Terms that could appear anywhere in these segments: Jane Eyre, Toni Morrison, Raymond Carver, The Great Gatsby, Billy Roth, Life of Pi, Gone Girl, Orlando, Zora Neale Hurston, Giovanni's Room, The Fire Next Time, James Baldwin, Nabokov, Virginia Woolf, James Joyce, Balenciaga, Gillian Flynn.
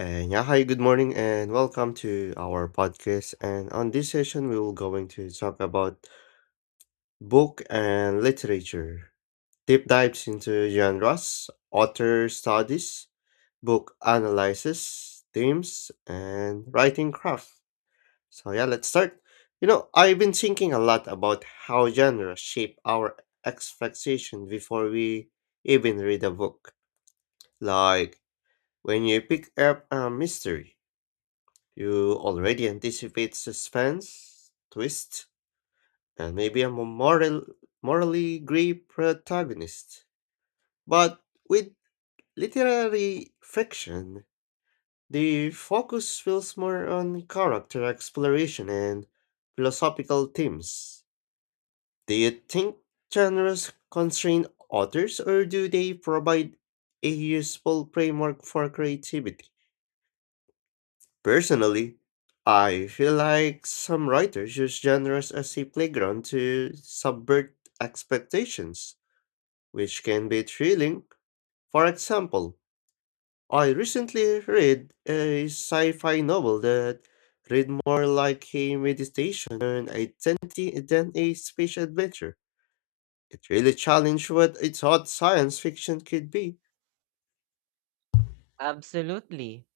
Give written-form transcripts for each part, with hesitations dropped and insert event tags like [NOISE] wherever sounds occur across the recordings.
And yeah, hi, good morning, and welcome to our podcast. And on this session, we will going to talk about book and literature, deep dives into genres, author studies, book analysis, themes, and writing craft. So yeah, let's start. You know, I've been thinking a lot about how genres shape our expectation before we even read a book. Like when you pick up a mystery. You already anticipate suspense, twist, and maybe a morally gray protagonist. But with literary fiction, the focus feels more on character exploration and philosophical themes. Do you think genres constrain authors, or do they provide a useful framework for creativity? Personally, I feel like some writers use genres as a playground to subvert expectations, which can be thrilling. For example, I recently read a sci fi novel that read more like a meditation on identity than a space adventure. It really challenged what I thought science fiction could be. Absolutely.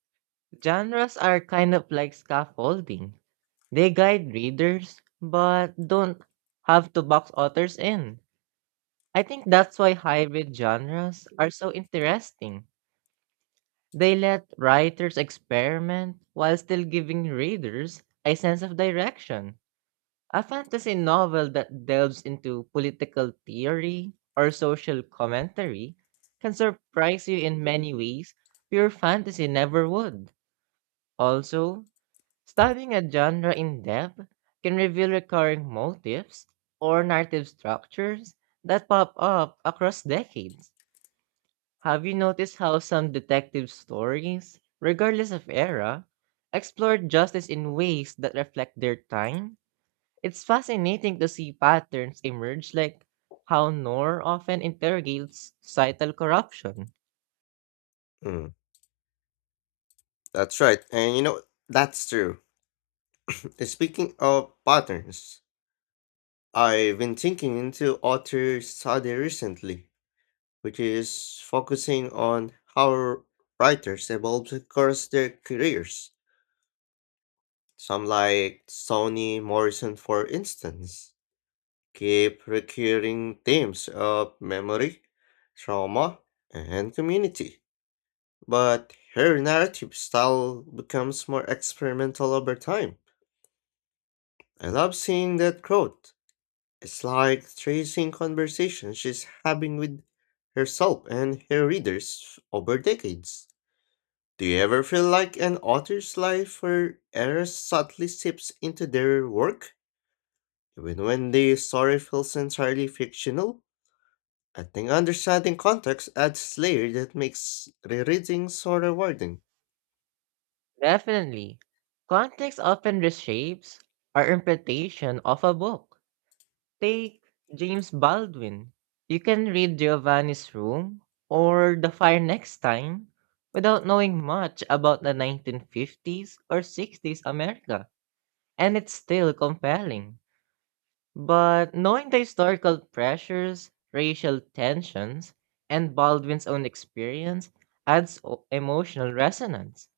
Genres are kind of like scaffolding. They guide readers, but don't have to box authors in. I think that's why hybrid genres are so interesting. They let writers experiment while still giving readers a sense of direction. A fantasy novel that delves into political theory or social commentary can surprise you in many ways pure fantasy never would. Also, studying a genre in depth can reveal recurring motifs or narrative structures that pop up across decades. Have you noticed how some detective stories, regardless of era, explore justice in ways that reflect their time? It's fascinating to see patterns emerge, like how noir often interrogates societal corruption. Mm, that's right, and you know, that's true. [LAUGHS] Speaking of patterns, I've been thinking into author study recently, which is focusing on how writers evolve across their careers. Some like Toni Morrison, for instance, keep recurring themes of memory, trauma, and community. But her narrative style becomes more experimental over time. I love seeing that growth. It's like tracing conversations she's having with herself and her readers over decades. Do you ever feel like an author's life or error subtly seeps into their work, even when the story feels entirely fictional? I think understanding context adds layer that makes rereading so rewarding. Definitely, context often reshapes our interpretation of a book. Take James Baldwin. You can read Giovanni's Room or The Fire Next Time without knowing much about the 1950s or 60s America, and it's still compelling. But knowing the historical pressures, racial tensions, and Baldwin's own experience adds emotional resonance.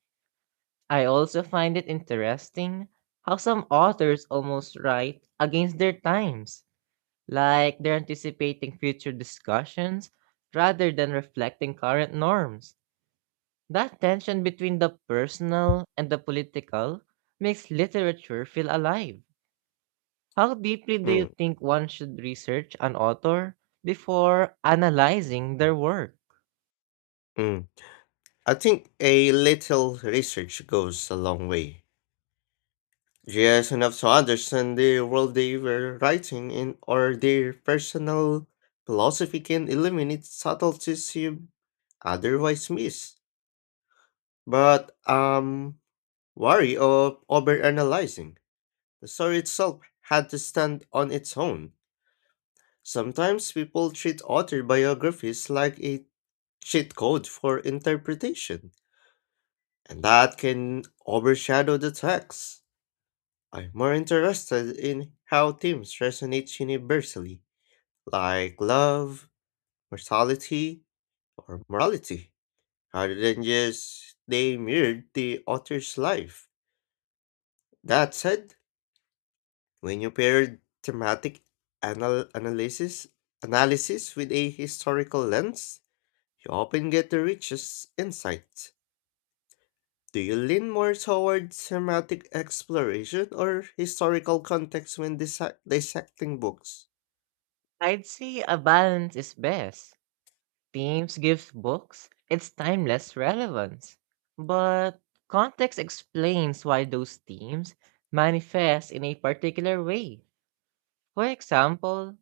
I also find it interesting how some authors almost write against their times, like they're anticipating future discussions rather than reflecting current norms. That tension between the personal and the political makes literature feel alive. How deeply do you Mm, think one should research an author before analyzing their work? mm. I think a little research goes a long way. Yes, enough to understand the world they were writing in or their personal philosophy can eliminate subtleties you otherwise miss. But worry of overanalyzing. The story itself had to stand on its own. Sometimes people treat author biographies like a cheat code for interpretation, and that can overshadow the text. I'm more interested in how themes resonate universally like love, mortality, or morality, rather than just they mirrored the author's life. That said, when you pair thematic anal- analysis analysis with a historical lens, you often get the richest insights. Do you lean more toward thematic exploration or historical context when dissecting books? I'd say a balance is best. Themes gives books its timeless relevance, but context explains why those themes manifest in a particular way. For example,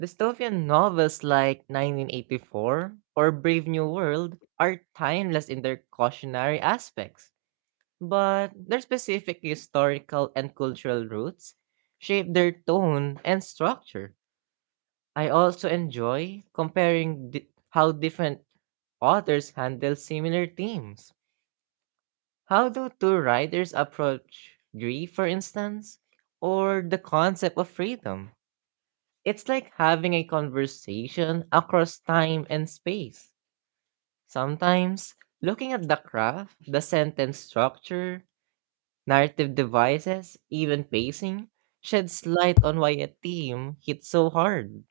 dystopian novels like 1984 or Brave New World are timeless in their cautionary aspects, but their specific historical and cultural roots shape their tone and structure. I also enjoy comparing how different authors handle similar themes. How do two writers approach grief, for instance, or the concept of freedom? It's like having a conversation across time and space. Sometimes, looking at the craft, the sentence structure, narrative devices, even pacing, sheds light on why a theme hits so hard.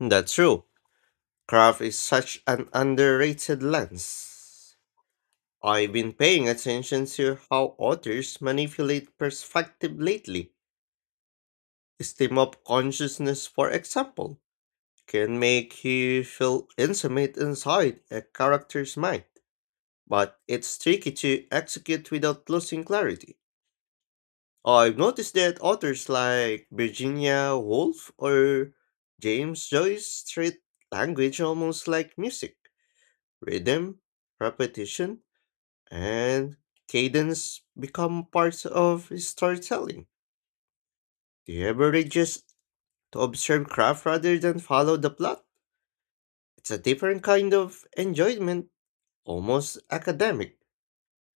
That's true. Craft is such an underrated lens. I've been paying attention to how authors manipulate perspective lately. Steam of consciousness, for example, can make you feel intimate inside a character's mind, but it's tricky to execute without losing clarity. I've noticed that authors like Virginia Woolf or James Joyce treat language almost like music, rhythm, repetition, and cadence become parts of storytelling. The you just to observe craft rather than follow the plot? It's a different kind of enjoyment, almost academic,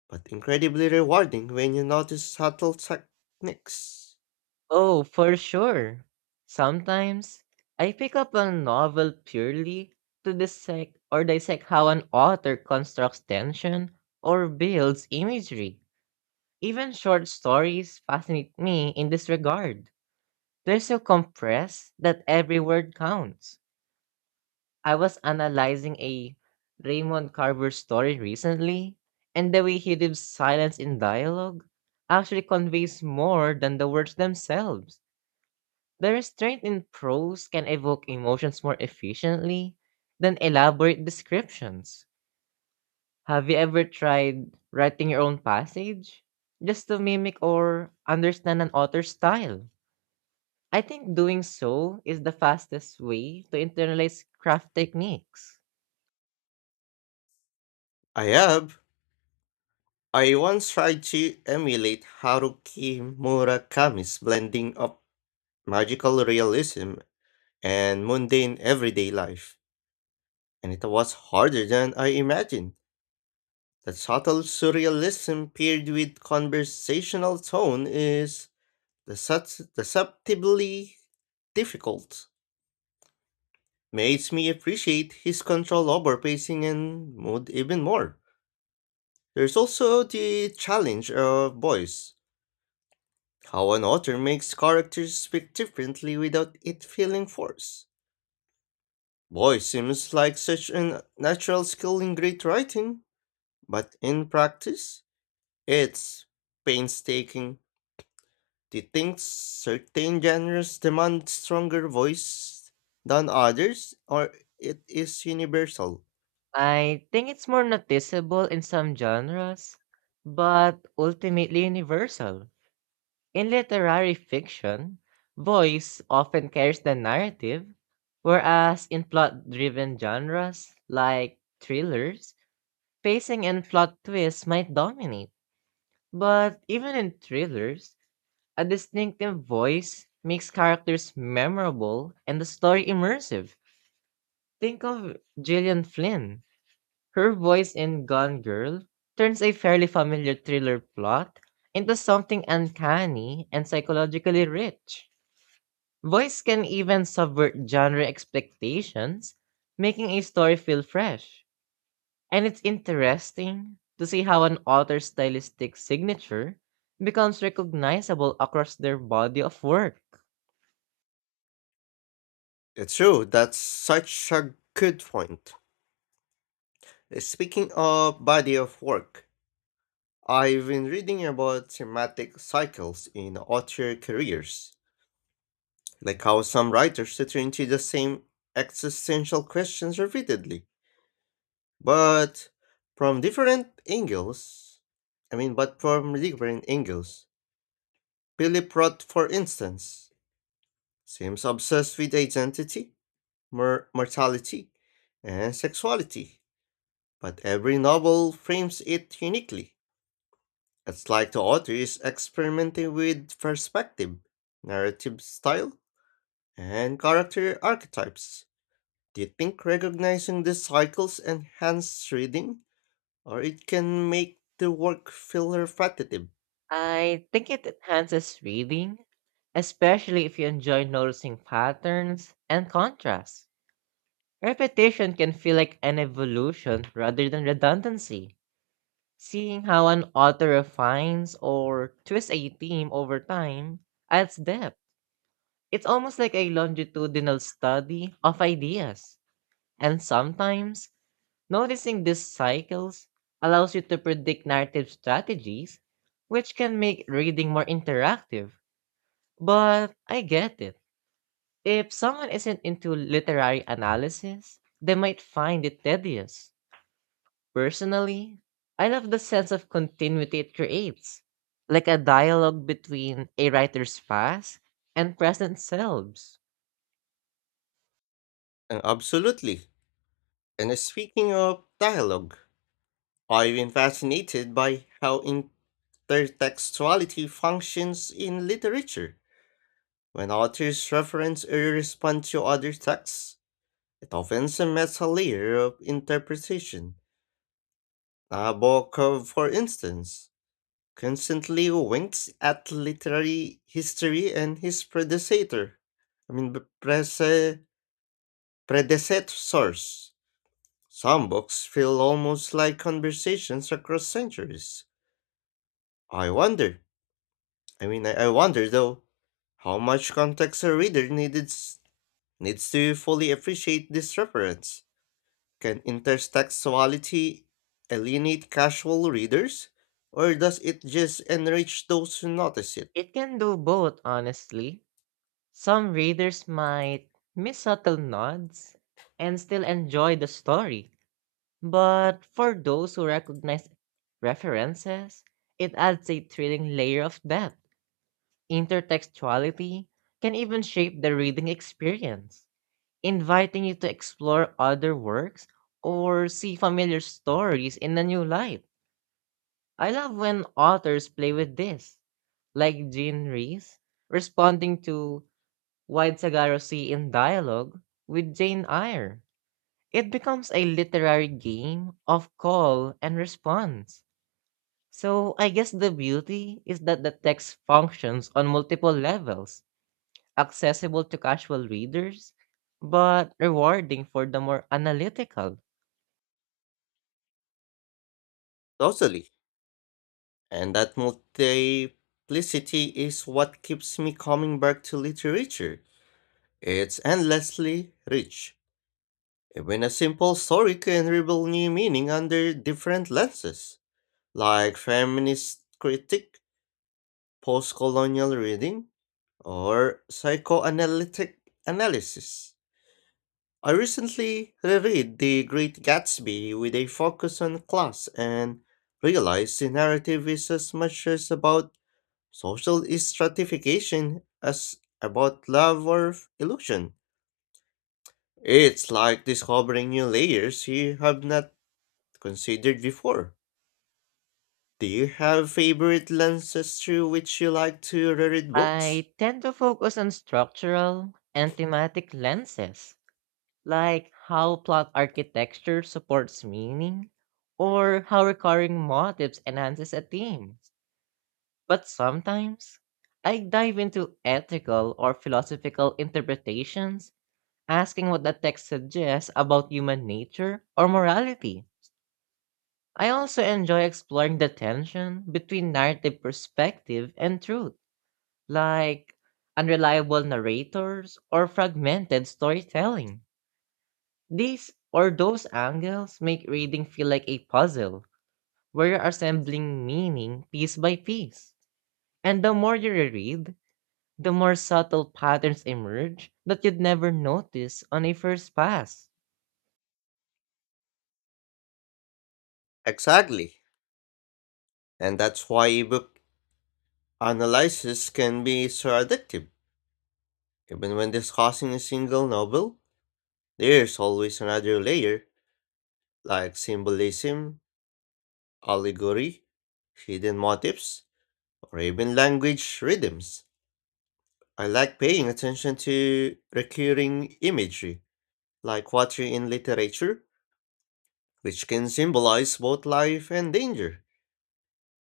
but incredibly rewarding when you notice subtle techniques. Oh, for sure. Sometimes, I pick up a novel purely to dissect how an author constructs tension or builds imagery. Even short stories fascinate me in this regard. They're so compressed that every word counts. I was analyzing a Raymond Carver story recently, and the way he lives silence in dialogue actually conveys more than the words themselves. The restraint in prose can evoke emotions more efficiently than elaborate descriptions. Have you ever tried writing your own passage just to mimic or understand an author's style? I think doing so is the fastest way to internalize craft techniques. I have. I once tried to emulate Haruki Murakami's blending of magical realism and mundane everyday life, and it was harder than I imagined. The subtle surrealism paired with conversational tone is deceptively difficult. Makes me appreciate his control over pacing and mood even more. There's also the challenge of voice. How an author makes characters speak differently without it feeling forced. Voice seems like such a natural skill in great writing, but in practice, it's painstaking. Do you think certain genres demand stronger voice than others, or it is universal? I think it's more noticeable in some genres, but ultimately universal. In literary fiction, voice often carries the narrative, whereas in plot driven genres like thrillers, pacing and plot twists might dominate. But even in thrillers, a distinctive voice makes characters memorable and the story immersive. Think of Gillian Flynn. Her voice in Gone Girl turns a fairly familiar thriller plot into something uncanny and psychologically rich. Voice can even subvert genre expectations, making a story feel fresh. And it's interesting to see how an author's stylistic signature becomes recognizable across their body of work. It's true, that's such a good point. Speaking of body of work, I've been reading about thematic cycles in author careers, like how some writers return to the same existential questions repeatedly, but from different angles. I mean, but from different angles. Billy Roth, for instance, seems obsessed with identity, mortality, and sexuality, but every novel frames it uniquely. It's like the author is experimenting with perspective, narrative style, and character archetypes. Do you think recognizing these cycles enhances reading, or it can make the work feel repetitive? I think it enhances reading, especially if you enjoy noticing patterns and contrasts. Repetition can feel like an evolution rather than redundancy. Seeing how an author refines or twists a theme over time adds depth. It's almost like a longitudinal study of ideas. And sometimes, noticing these cycles allows you to predict narrative strategies, which can make reading more interactive. But I get it. If someone isn't into literary analysis, they might find it tedious. Personally, I love the sense of continuity it creates, like a dialogue between a writer's past and present selves. And absolutely. And speaking of dialogue, I've been fascinated by how intertextuality functions in literature. When authors reference or respond to other texts, it often cements a layer of interpretation. Nabokov, for instance, constantly winks at literary history and his predecessor. I mean, b- prese- predecessors. Some books feel almost like conversations across centuries. I wonder I mean, I wonder though, how much context a reader needed needs to fully appreciate this reference. Can intertextuality alienate casual readers, or does it just enrich those who notice it? It can do both, honestly. Some readers might miss subtle nods and still enjoy the story, but for those who recognize references, it adds a thrilling layer of depth. Intertextuality can even shape the reading experience, inviting you to explore other works or see familiar stories in a new light. I love when authors play with this, like Jean Rees responding to why Sagaro See in dialogue with Jane Eyre. It becomes a literary game of call and response. So I guess the beauty is that the text functions on multiple levels accessible to casual readers, but rewarding for the more analytical. Totally. And that multiplicity is what keeps me coming back to literature. It's endlessly rich. Even a simple story can reveal new meaning under different lenses, like feminist critique postcolonial reading, or psychoanalytic analysis. I recently reread The Great Gatsby with a focus on class and realized the narrative is as much as about social stratification as about love or illusion. It's like discovering new layers you have not considered before. Do you have favorite lenses through which you like to reread books? I tend to focus on structural and thematic lenses, like how plot architecture supports meaning or how recurring motifs enhances a theme. But sometimes, I dive into ethical or philosophical interpretations, asking what the text suggests about human nature or morality. I also enjoy exploring the tension between narrative perspective and truth, like unreliable narrators or fragmented storytelling. These or those angles make reading feel like a puzzle where you're assembling meaning piece by piece. And the more you reread, the more subtle patterns emerge that you'd never notice on a first pass. Exactly. And that's why ebook analysis can be so addictive. Even when discussing a single novel, there's always another layer, like symbolism, allegory, hidden motifs, or even language rhythms. I like paying attention to recurring imagery, like water in literature, which can symbolize both life and danger.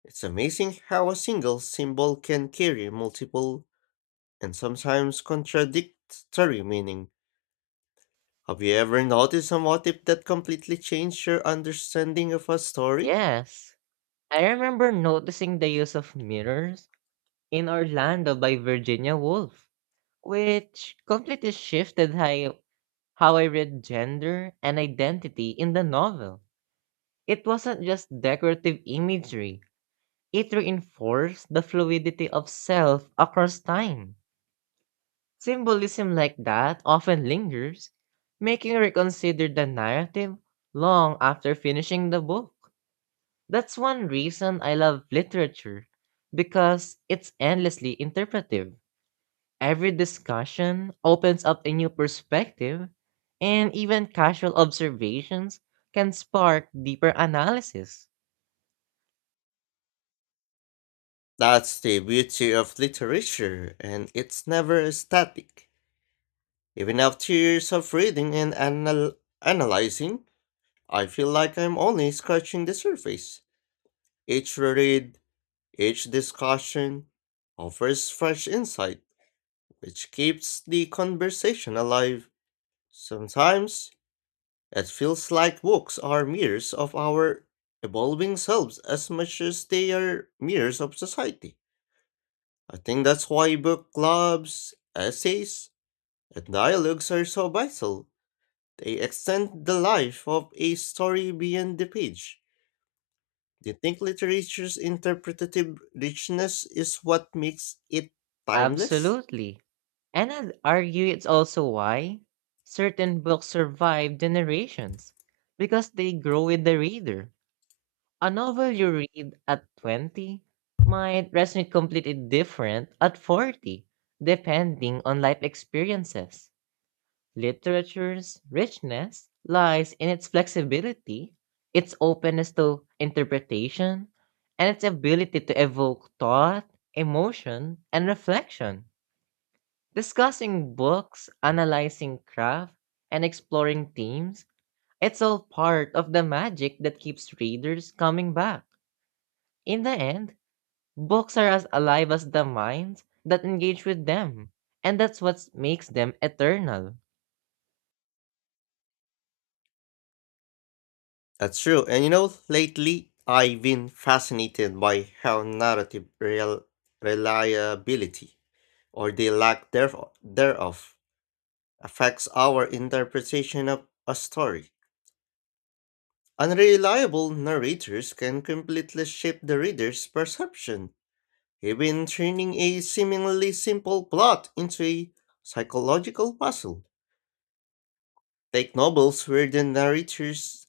It's amazing how a single symbol can carry multiple and sometimes contradictory meaning. Have you ever noticed a motif that completely changed your understanding of a story? Yes, I remember noticing the use of mirrors in Orlando by Virginia Woolf, which completely shifted how I read gender and identity in the novel. It wasn't just decorative imagery, it reinforced the fluidity of self across time. Symbolism like that often lingers, making you reconsider the narrative long after finishing the book. That's one reason I love literature, because it's endlessly interpretive. Every discussion opens up a new perspective, and even casual observations can spark deeper analysis. That's the beauty of literature, and it's never static. Even after years of reading and analyzing, I feel like I'm only scratching the surface. Each read, each discussion offers fresh insight, which keeps the conversation alive. Sometimes it feels like books are mirrors of our evolving selves as much as they are mirrors of society. I think that's why book clubs, essays, and dialogues are so vital. They extend the life of a story beyond the page. Do you think literature's interpretative richness is what makes it timeless? Absolutely. And I'd argue it's also why certain books survive generations because they grow with the reader. A novel you read at 20 might resonate completely different at 40, depending on life experiences. Literature's richness lies in its flexibility, its openness to interpretation, and its ability to evoke thought, emotion, and reflection. Discussing books, analyzing craft, and exploring themes, it's all part of the magic that keeps readers coming back. In the end, books are as alive as the minds that engage with them, and that's what makes them eternal. That's true. And you know, lately I've been fascinated by how narrative reliability or the lack thereof, affects our interpretation of a story. Unreliable narrators can completely shape the reader's perception, even turning a seemingly simple plot into a psychological puzzle. Take novels where the narrator's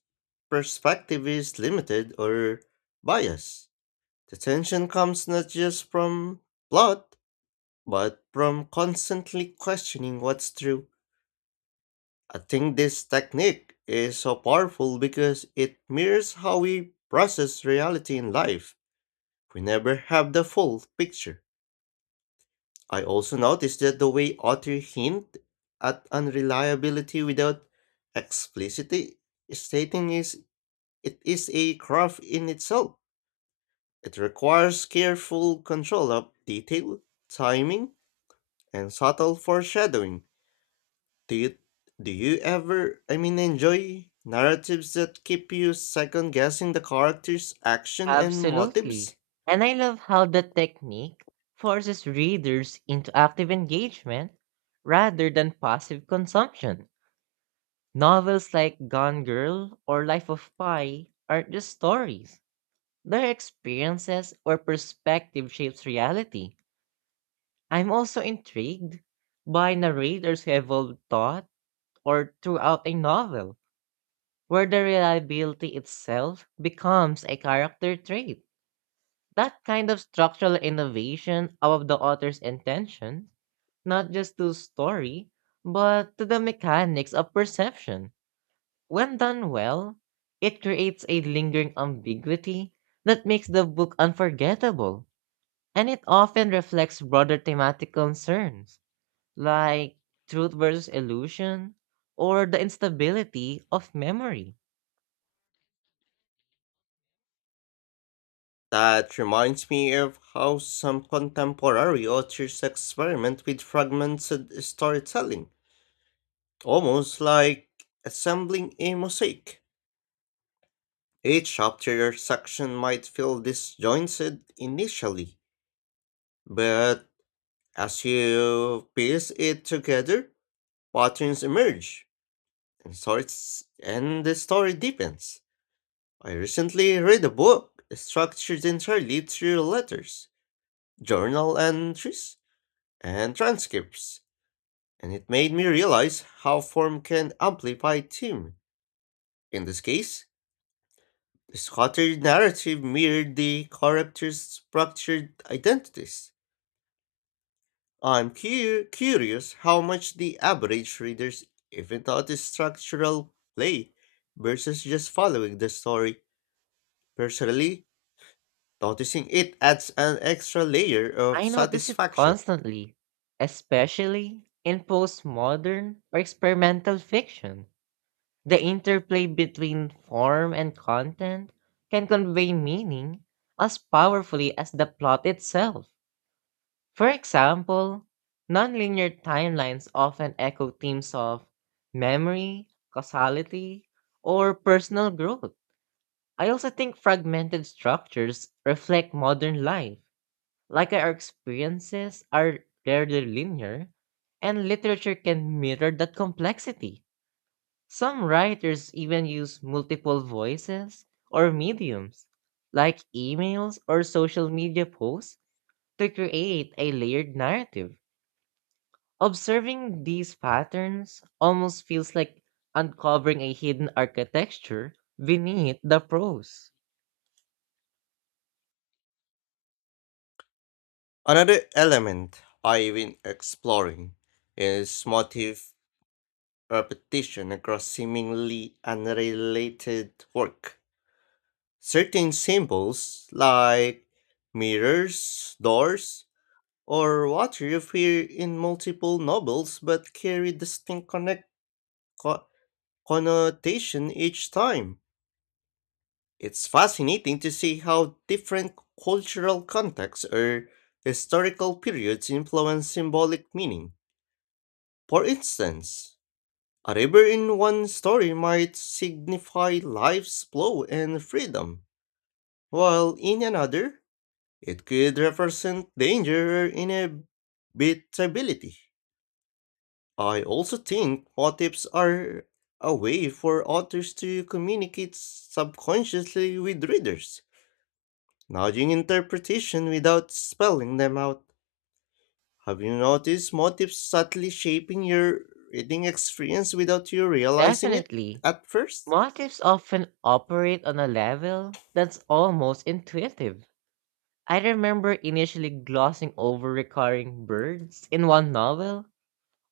perspective is limited or biased. The tension comes not just from plot, but from constantly questioning what's true. I think this technique is so powerful because it mirrors how we process reality in life. We never have the full picture. I also noticed that the way authors hint at unreliability without explicitly stating is it is a craft in itself. It requires careful control of detail, timing, and subtle foreshadowing. Do you do you ever, enjoy narratives that keep you second guessing the character's action and motives? Absolutely. And I love how the technique forces readers into active engagement rather than passive consumption. Novels like Gone Girl or Life of Pi aren't just stories. Their experiences or perspective shapes reality. I'm also intrigued by narrators who evolve thought or throughout a novel, where the reliability itself becomes a character trait. That kind of structural innovation out of the author's intention, not just to story, but to the mechanics of perception. When done well, it creates a lingering ambiguity that makes the book unforgettable, and it often reflects broader thematic concerns like truth versus illusion or the instability of memory. That reminds me of how some contemporary authors experiment with fragmented storytelling, almost like assembling a mosaic. Each chapter or section might feel disjointed initially, but as you piece it together, patterns emerge and sorts and the story deepens. I recently read a book structured entirely through letters, journal entries, and transcripts, and it made me realize how form can amplify theme. In this case, the scattered narrative mirrored the characters' structured identities. I'm curious how much the average readers even notice structural play versus just following the story. Personally, noticing it adds an extra layer of I notice it satisfaction. constantly, especially in postmodern or experimental fiction. The interplay between form and content can convey meaning as powerfully as the plot itself. For example, nonlinear timelines often echo themes of memory, causality, or personal growth. I also think fragmented structures reflect modern life, like our experiences are rarely linear, and literature can mirror that complexity. Some writers even use multiple voices or mediums, like emails or social media posts, to create a layered narrative. Observing these patterns almost feels like uncovering a hidden architecture beneath the prose. Another element I've been exploring is motif repetition across seemingly unrelated work. Certain symbols like mirrors, doors, or water appear in multiple novels but carry distinct co- connotation each time. It's fascinating to see how different cultural contexts or historical periods influence symbolic meaning. For instance, a river in one story might signify life's flow and freedom, while in another, it could represent danger or inevitability. I also think motifs are a way for authors to communicate subconsciously with readers nodding interpretation without spelling them out. Have you noticed motifs subtly shaping your reading experience without you realizing it Definitely, at first? motives often operate on a level that's almost intuitive. I remember initially glossing over recurring birds in one novel,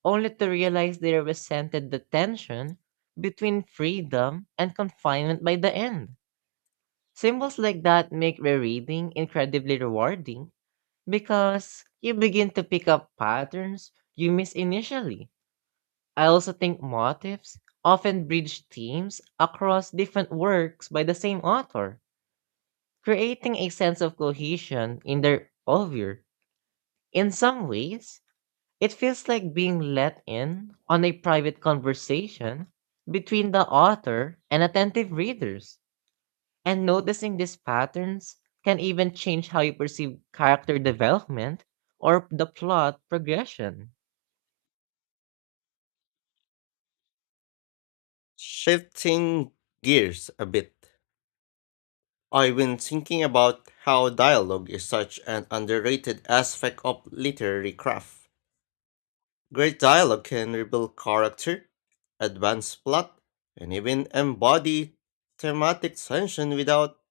only to realize they represented the tension between freedom and confinement by the end. Symbols like that make rereading incredibly rewarding because you begin to pick up patterns you missed initially. I also think motifs often bridge themes across different works by the same author, creating a sense of cohesion in their oeuvre. In some ways, it feels like being let in on a private conversation between the author and attentive readers, and noticing these patterns can even change how you perceive character development or the plot progression. Shifting gears a bit, I've been thinking about how dialogue is such an underrated aspect of literary craft. Great dialogue can reveal character, advance plot, and even embody thematic tension without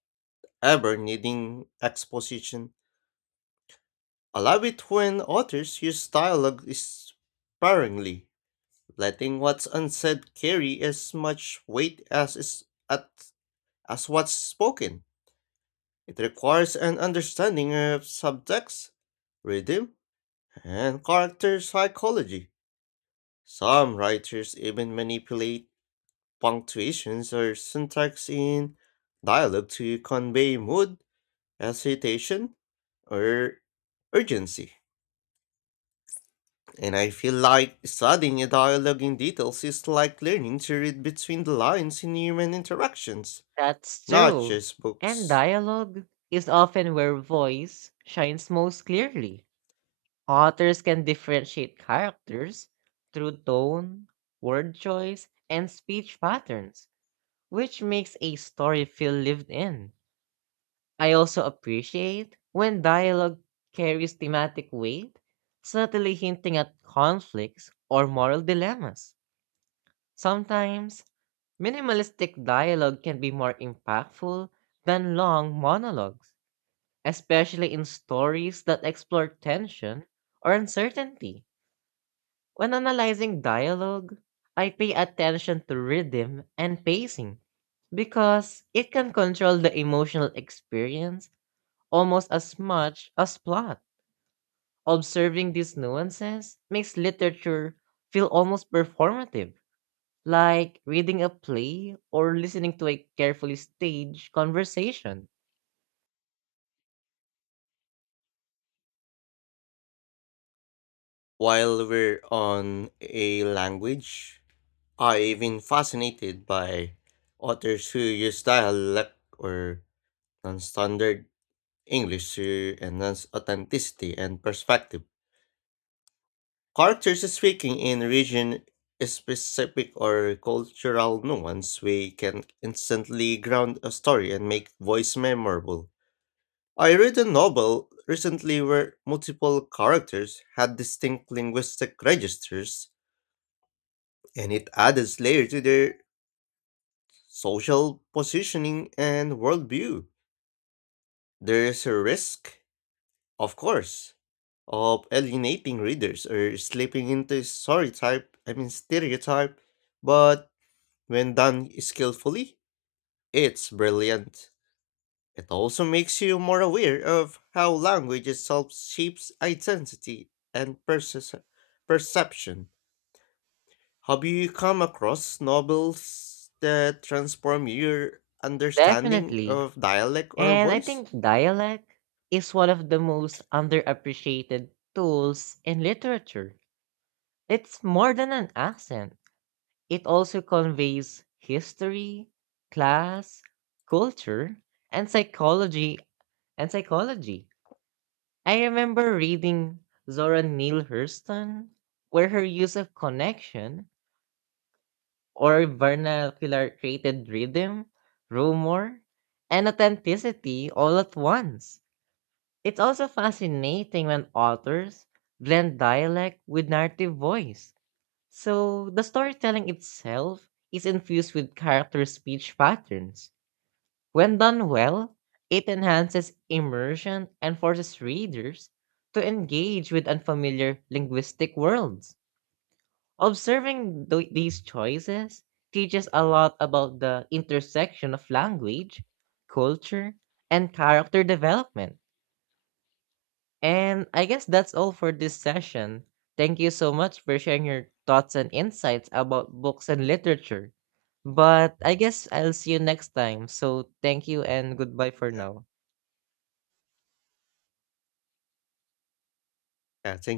ever needing exposition. I love it when authors use dialogue sparingly, letting what's unsaid carry as much weight as is at as what's spoken. It requires an understanding of subtext, rhythm, and character psychology. Some writers even manipulate punctuations or syntax in dialogue to convey mood, hesitation, or urgency. And I feel like studying a dialogue in details is like learning to read between the lines in human interactions, That's not true. just And books. dialogue is often where voice shines most clearly. Authors can differentiate characters through tone, word choice, and speech patterns, which makes a story feel lived in. I also appreciate when dialogue carries thematic weight, subtly hinting at conflicts or moral dilemmas. Sometimes, minimalistic dialogue can be more impactful than long monologues, especially in stories that explore tension or uncertainty. When analyzing dialogue, I pay attention to rhythm and pacing because it can control the emotional experience almost as much as plot. Observing these nuances makes literature feel almost performative, like reading a play or listening to a carefully staged conversation. While we're on a language, I've been fascinated by authors who use dialect or non standard English to enhance authenticity and perspective. Characters speaking in region specific or cultural nuance, we can instantly ground a story and make voice memorable. I read a novel recently where multiple characters had distinct linguistic registers, and it added layer to their social positioning and worldview. There is a risk, of course, of alienating readers or slipping into stereotype. But when done skillfully, it's brilliant. It also makes you more aware of how language itself shapes identity and perception. Have you come across novels that transform your understanding Definitely. of dialect or And I voice? think dialect is one of the most underappreciated tools in literature. It's more than an accent, it also conveys history, class, culture, and psychology and psychology. I remember reading Zora Neale Hurston where her use of connection or vernacular created rhythm, rumor, and authenticity all at once. It's also fascinating when authors blend dialect with narrative voice, so the storytelling itself is infused with character speech patterns. When done well, it enhances immersion and forces readers to engage with unfamiliar linguistic worlds. Observing these choices teaches a lot about the intersection of language, culture, and character development. And I guess that's all for this session. Thank you so much for sharing your thoughts and insights about books and literature. But I guess I'll see you next time. So thank you and goodbye for now. Yeah, thank